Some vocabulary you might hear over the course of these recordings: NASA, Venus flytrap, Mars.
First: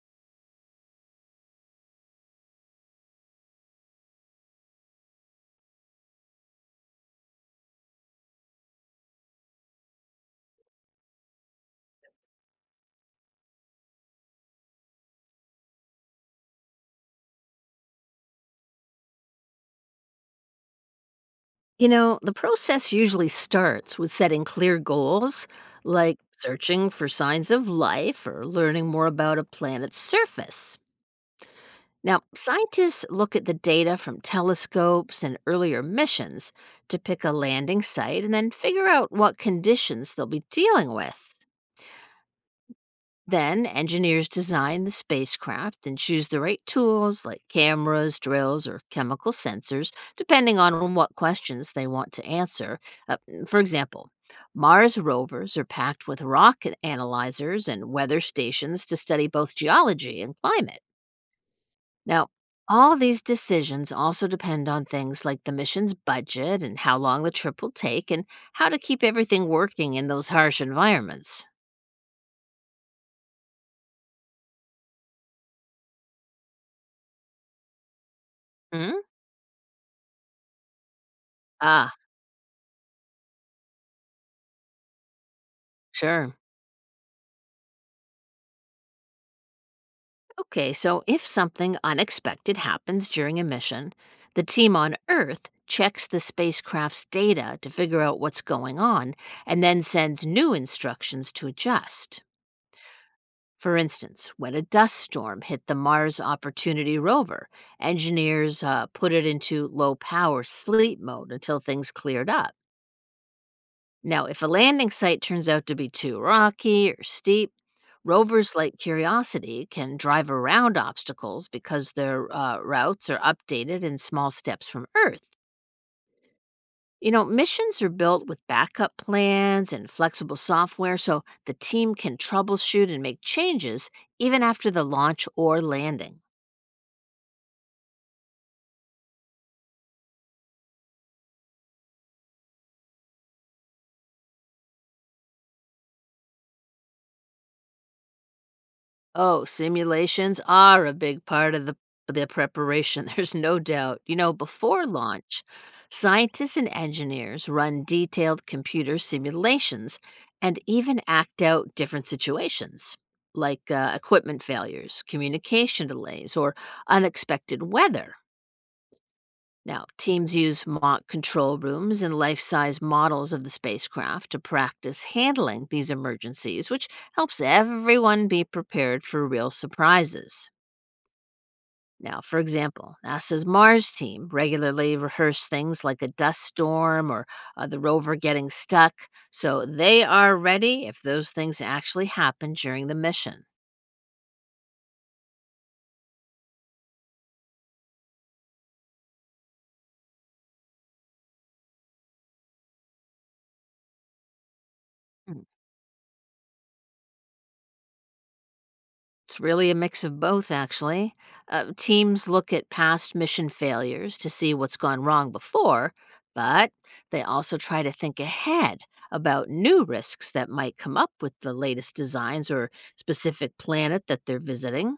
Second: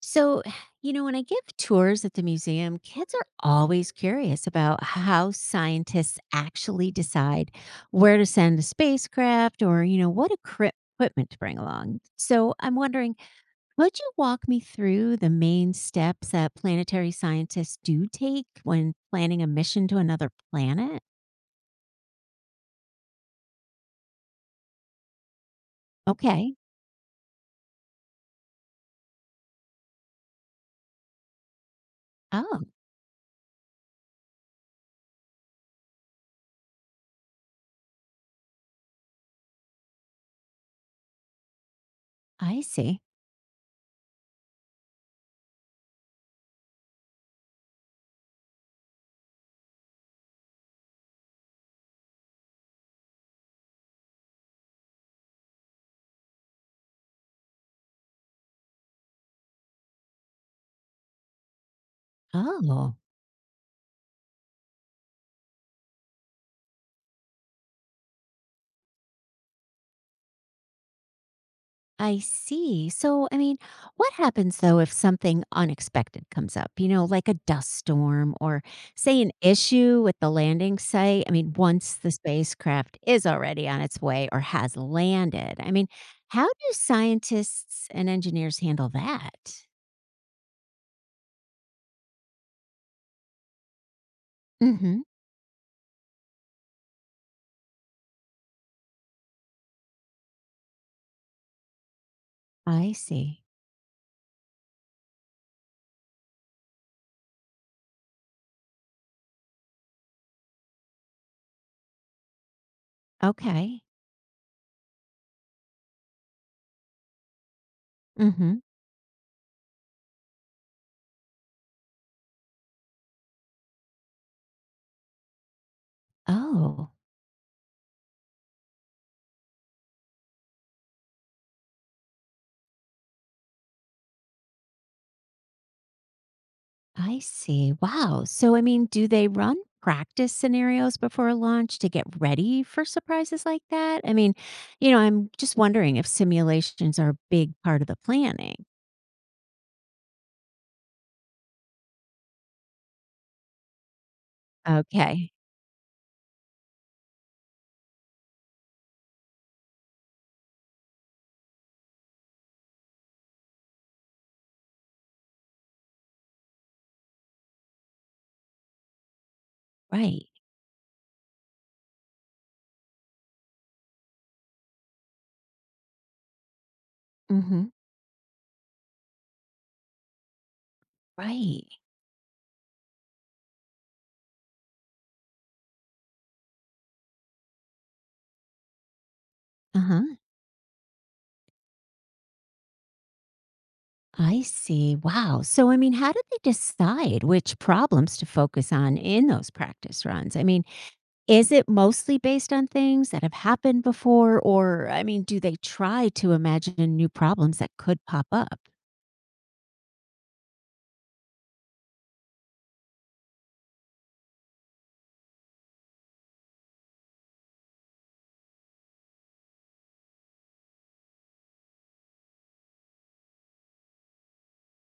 So, when I give tours at the museum, kids are always curious about how scientists actually decide where to send a spacecraft or, what equipment to bring along. So, I'm wondering, would you walk me through the main steps that planetary scientists do take when planning a mission to another planet? You know, the process usually starts with setting clear goals, like Okay. searching for signs of life or learning more about a planet's surface. Now, Oh, scientists look at the data from telescopes and earlier missions to pick a landing site and then figure out what conditions they'll be dealing with. I see. Then, engineers design the spacecraft and choose the right tools like cameras, drills, or chemical sensors, depending on what questions they want to answer. For example, Mars rovers are packed with rock analyzers and weather stations to study both geology and climate. Now, Oh. all these decisions also depend on things like the mission's budget and how long the trip will take and how to keep everything working in those harsh environments. I see. So, what happens though if something unexpected comes up, like a dust storm or Hmm? say an issue with the landing site? I mean, Ah, once the spacecraft is already on its way or has landed, I mean, sure. how do scientists and engineers handle that? Okay, so if something unexpected happens during a mission, the team Mm on hmm. Earth checks the spacecraft's data to figure out what's going on and then sends new instructions to adjust. I see. For instance, when a dust storm hit the Mars Opportunity rover, engineers put it into low power sleep mode until things cleared up. Okay. Now, if a landing site turns out to be too rocky or steep, Mm rovers hmm. like Curiosity can drive around obstacles because their routes are updated in small steps from Earth. Oh, You know, missions are built with backup plans and flexible software so the team can troubleshoot and make changes even after the launch or landing. I see. Wow. So, do they run practice scenarios before launch to get ready for surprises like that? I mean, I'm just wondering if simulations are a big part of the planning. Oh, simulations are a big part of the preparation, there's no doubt. You know, before Okay. launch, scientists and engineers run detailed computer simulations and even act out different situations like equipment failures, communication delays, or unexpected weather. Now, Right. teams use mock control rooms and life size models of the spacecraft to practice handling these emergencies, which helps Mm-hmm. everyone be prepared for real surprises. Right. Now, for example, NASA's Mars team regularly rehearse things like a dust storm or the rover getting stuck, so Uh they huh. are ready if those things actually happen during the mission. I see. Wow. So, how do they decide which problems to focus on in those practice runs? I mean, is it mostly based on things that have happened before? Or, I mean, do they try to imagine new problems that could pop up? It's really a mix of both, actually. Teams look at past mission failures to see what's gone wrong before, but they also try to think ahead about new risks that might come up with the latest designs or specific planet that they're visiting.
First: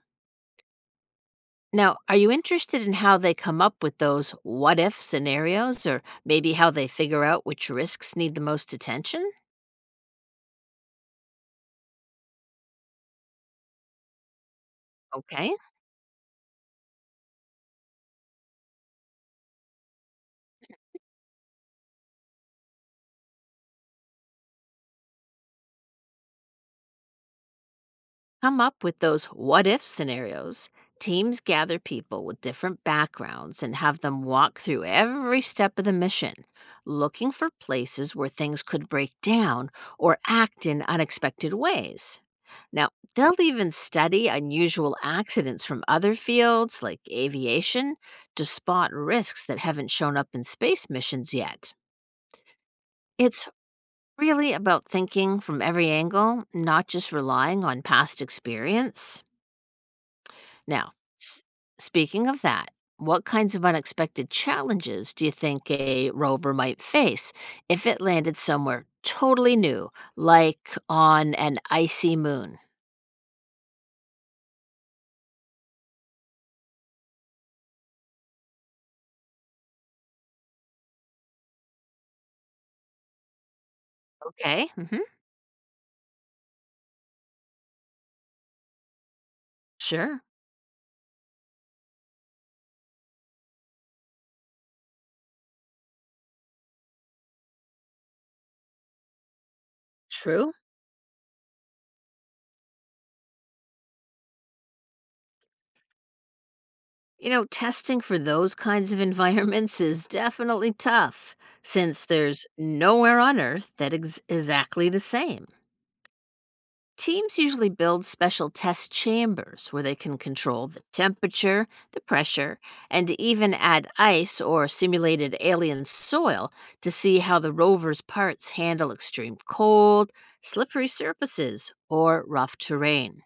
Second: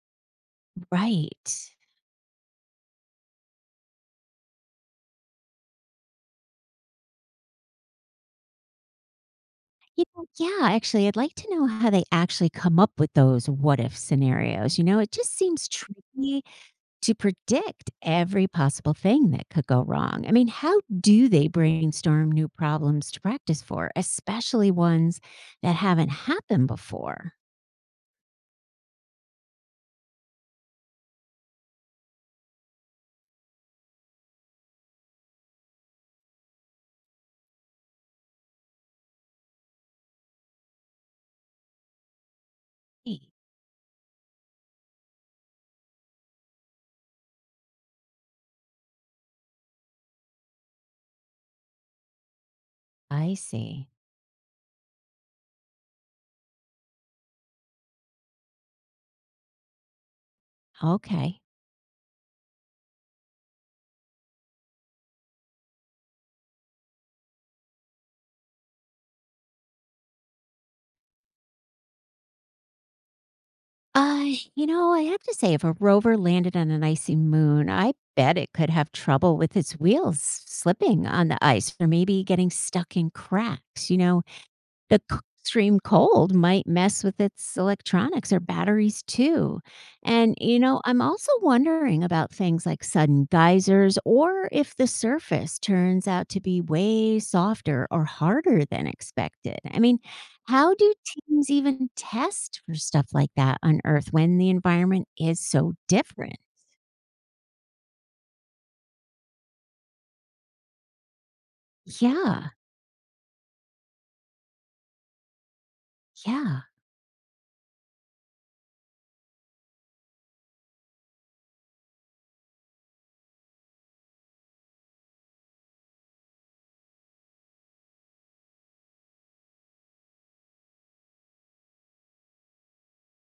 Right. Now, are you interested in how they come up with those what if scenarios or maybe how they figure out which risks need the most attention? Yeah, actually, I'd like to know how they actually come up with those what if scenarios. It just Okay. seems tricky to predict every possible thing that could go wrong. I mean, how do they brainstorm new problems to practice for, especially ones that haven't happened before? Come up with those what if scenarios, teams gather people with different backgrounds and have them walk through every step of the mission, looking for places where things could break down or act in unexpected ways. Now, Mm. they'll even study unusual accidents from other fields like aviation to spot risks that haven't shown up in space missions yet. I It's see. really about thinking from every angle, not just relying on past experience. Now, Okay. s- speaking of that, what kinds of unexpected challenges do you think a rover might face if it landed somewhere totally new, like on an icy moon? Uh, I have to say, if a rover landed on an icy moon, I bet it could have trouble with its wheels slipping on the ice or maybe getting stuck in cracks. You know, Okay, the c- extreme cold might mess with its electronics or batteries too. sure, And, I'm also wondering about things like sudden geysers or if the surface turns out to be way softer or harder than expected. I mean, true. how do teams even test for stuff like that on Earth when the environment is so different? You know, testing for those kinds of environments is definitely tough since there's Yeah, nowhere on Earth that is exactly the same. yeah, Teams usually build special test chambers where they can control the temperature, the pressure, and even add ice or simulated alien soil to see how the rover's parts handle extreme cold, slippery surfaces, or rough terrain.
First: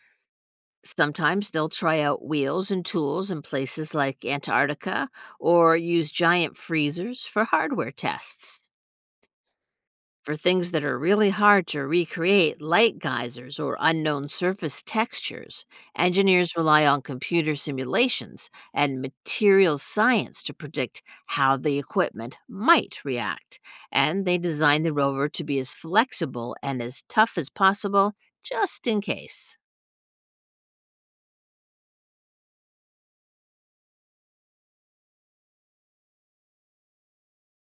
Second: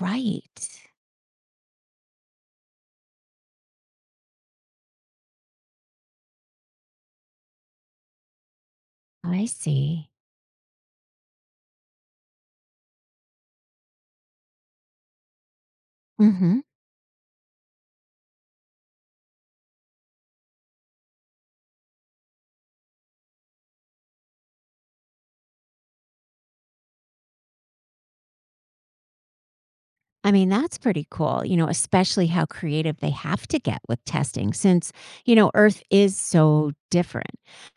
right. Sometimes they'll try out wheels and tools in places like Antarctica or use giant freezers for hardware tests. I see. For things that are really hard to recreate, like geysers or unknown surface textures, Mm engineers hmm rely on computer simulations and materials science to predict how the equipment might react. And they design the rover to be as flexible and as tough as possible, just in case. I mean, that's pretty cool, especially how creative they have to get with testing since Earth is so different.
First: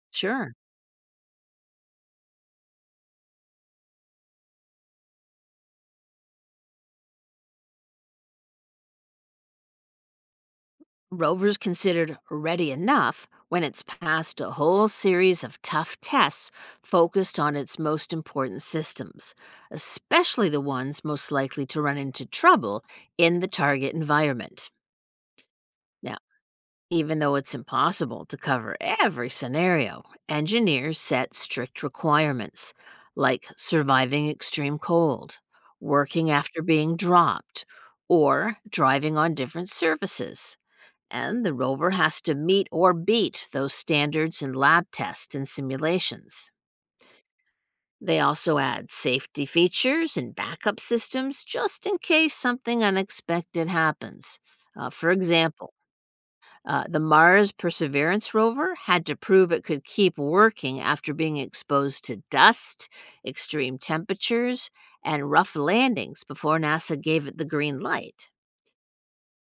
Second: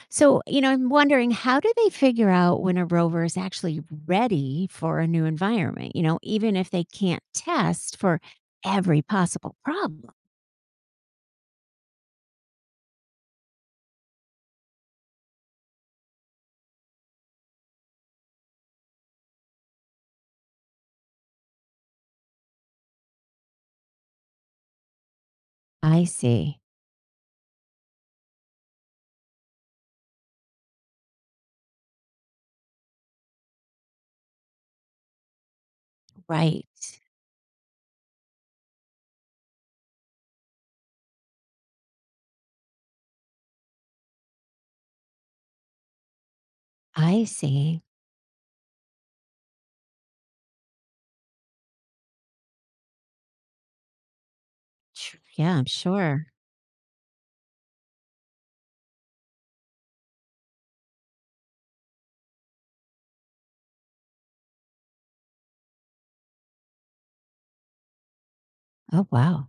So, Sure. I'm wondering how do they figure out when a rover is actually ready for a new environment, even if they can't test for every possible problem? Rover's considered ready enough when it's passed a whole series of tough tests focused on its most important systems, especially the ones most likely to run into trouble in the target environment. I Now, see. even though it's impossible to cover every scenario, engineers set strict requirements like surviving extreme cold, working after Right. being dropped, or driving on different surfaces and the rover has to meet or beat those standards in lab tests and simulations. I see. They also add safety features and backup systems just in case something unexpected happens. Uh, for Yeah, I'm example, sure. uh, the Mars Perseverance rover had to prove it could keep working after being exposed to dust, extreme temperatures, and rough landings before NASA gave it the green light. Oh, wow.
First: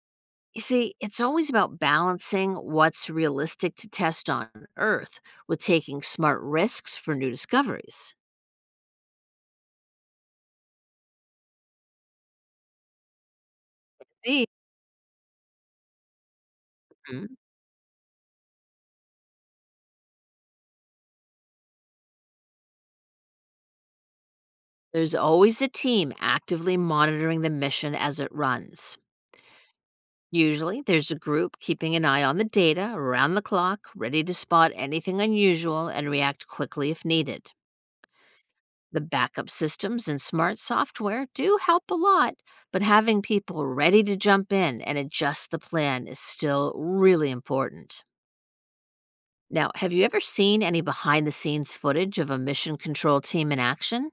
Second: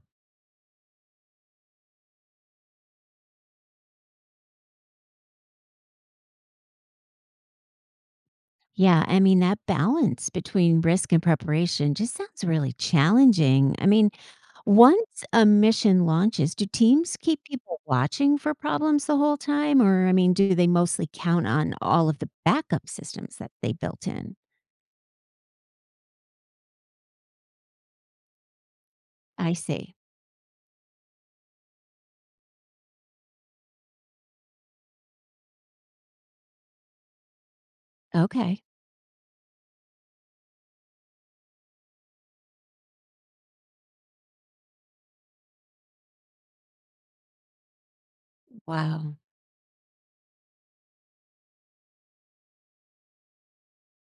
You see, it's always about balancing what's realistic to test on Earth with taking smart risks for new discoveries. Yeah, I mean, that balance between risk and preparation just sounds really challenging. I mean, See. once a mission launches, do teams Mhm. keep people watching for problems the whole time? Or, I mean, do they mostly count on all of the backup systems that they built in? There's always a team actively monitoring the mission as it runs. I see. Usually, there's a group keeping an eye on the data around the clock, ready to spot anything unusual and react quickly if needed. Okay. The backup systems and smart software do help a lot, but having people ready to jump in and adjust the plan is still really important. Wow. Now, have you ever seen any behind the scenes footage of a mission control team in action?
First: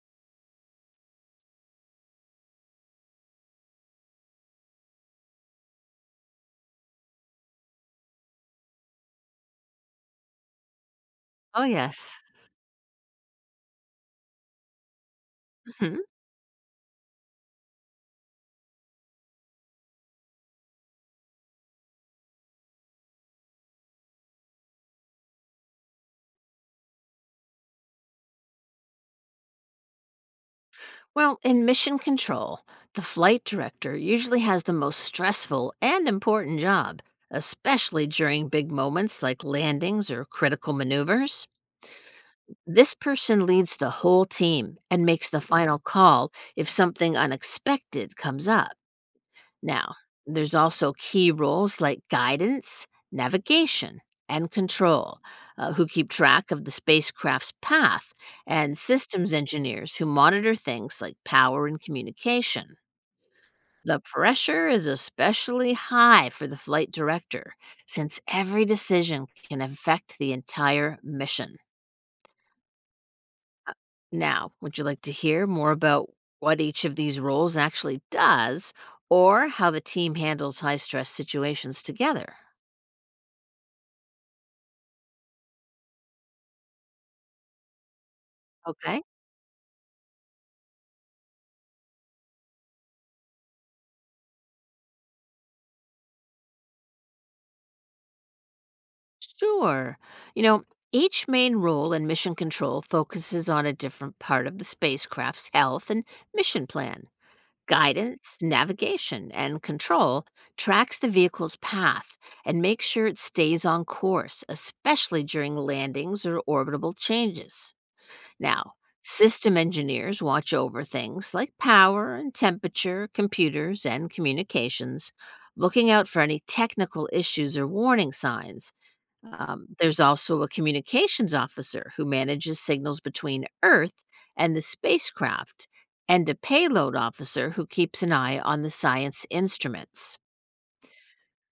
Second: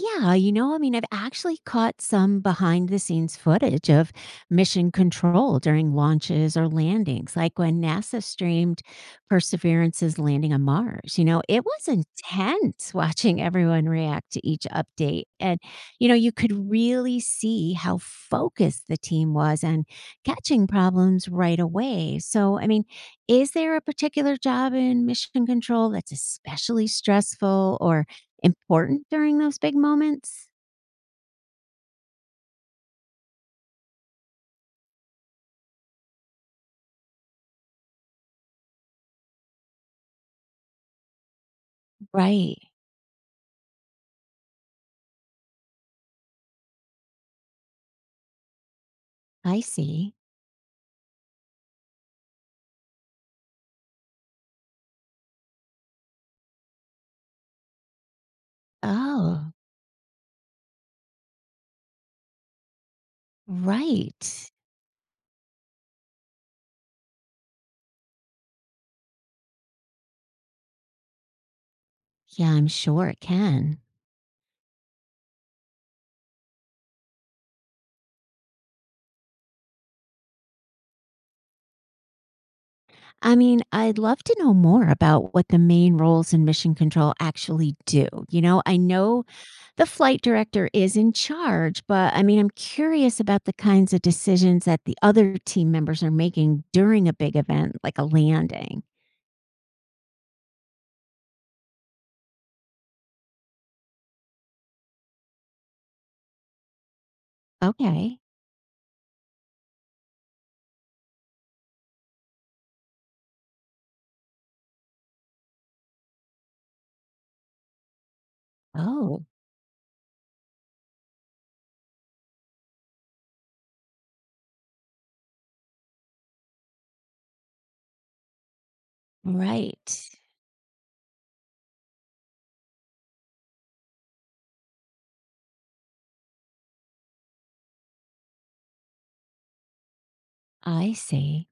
Yeah, I mean, I've actually caught some behind the scenes footage of mission control during launches or landings, like when NASA streamed Perseverance's landing on Mars. It Oh, was yes. intense watching everyone react to each update. And, hmm you could really see how focused the team was and catching problems right away. So, I mean, is there a particular job in mission control that's especially stressful or important during those big moments? Well, in mission control, the flight director usually has the most stressful and important job, especially during big moments like landings or critical maneuvers. Right. This person leads the whole team and makes the final call if something unexpected comes up. I Now, see. there's also key roles like guidance, navigation, and control, who keep track of the spacecraft's path, and systems Oh, engineers who monitor things like power and communication. The right. pressure is especially high for the flight director, since every decision can affect the entire mission. Yeah, I'm sure it can. Now, would you like to hear more about what each of these roles actually does or how the team handles high stress situations together? I mean, I'd love to know more about what the main roles in mission control actually do. I Okay. know the flight director is in charge, but I mean, I'm curious about the kinds of decisions that the other team members are making during a big event like a landing. Sure. You know, each main role in mission control focuses on a different part of the spacecraft's health and mission plan. Okay. Guidance, navigation, and control tracks the vehicle's path and makes sure it stays on course, especially during landings or orbital changes. Now, Oh, system engineers watch over things like power and temperature, computers, and communications, looking out for any technical issues or warning signs. There's right. also a communications officer who manages signals between Earth and the spacecraft, and a payload officer who keeps an eye on the science instruments. I see.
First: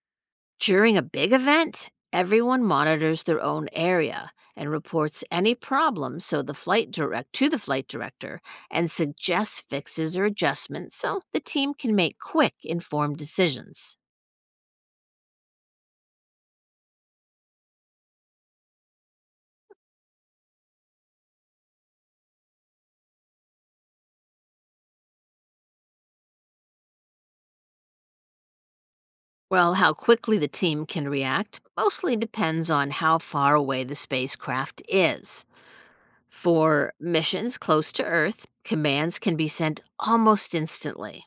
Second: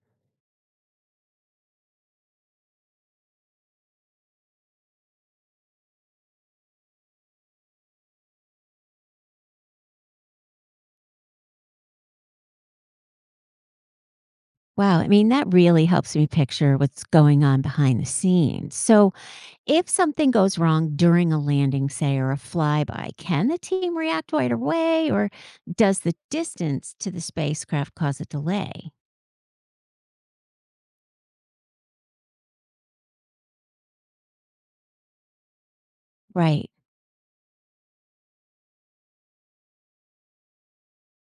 During a big event, everyone monitors their own area and reports any problems so the flight director and suggests fixes or adjustments so the team can make quick informed decisions. Wow, I mean, that really helps me picture what's going on behind the scenes. So, if something goes wrong during a landing, say, or a flyby, can the team react right away, or does the distance to the spacecraft cause a delay? Well, how quickly the team can react mostly depends on how far away the spacecraft is. Right. For missions close to Earth, commands can be sent almost instantly.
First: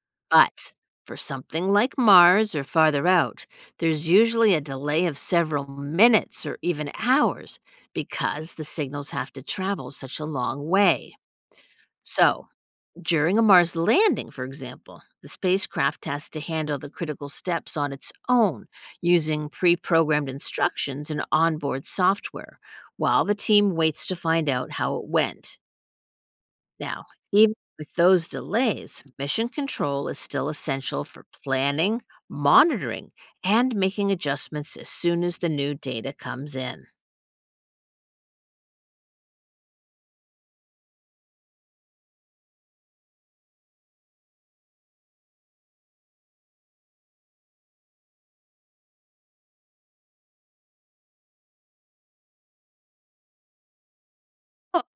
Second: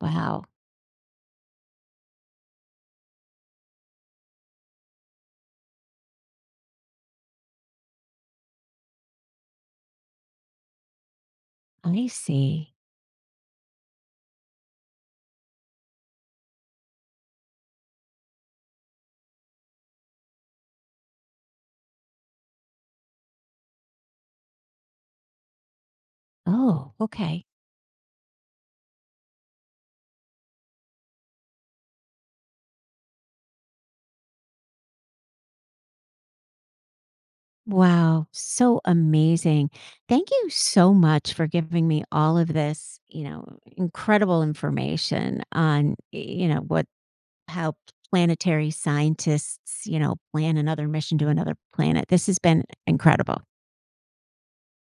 Wow. But for something like Mars or farther out, there's usually a delay of several minutes or even hours because the signals have to travel such a long way. I So, see. during a Mars landing, for example, the spacecraft has to handle the critical steps on its own using pre programmed instructions and onboard software, while the team waits to find out how it went. Oh, Now, okay. even with those delays, mission control is still essential for planning, monitoring, and making adjustments as soon as the new data comes in. Wow. So amazing. Thank you so much for giving me all of this, incredible information on, you know, what how planetary scientists, plan another mission to another planet. This has been incredible.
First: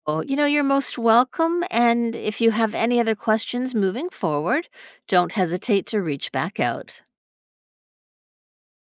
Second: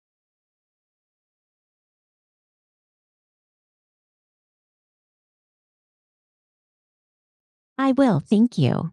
Oh, you know, you're most welcome. And if you have any other questions moving forward, don't hesitate to reach back out. I will. Thank you.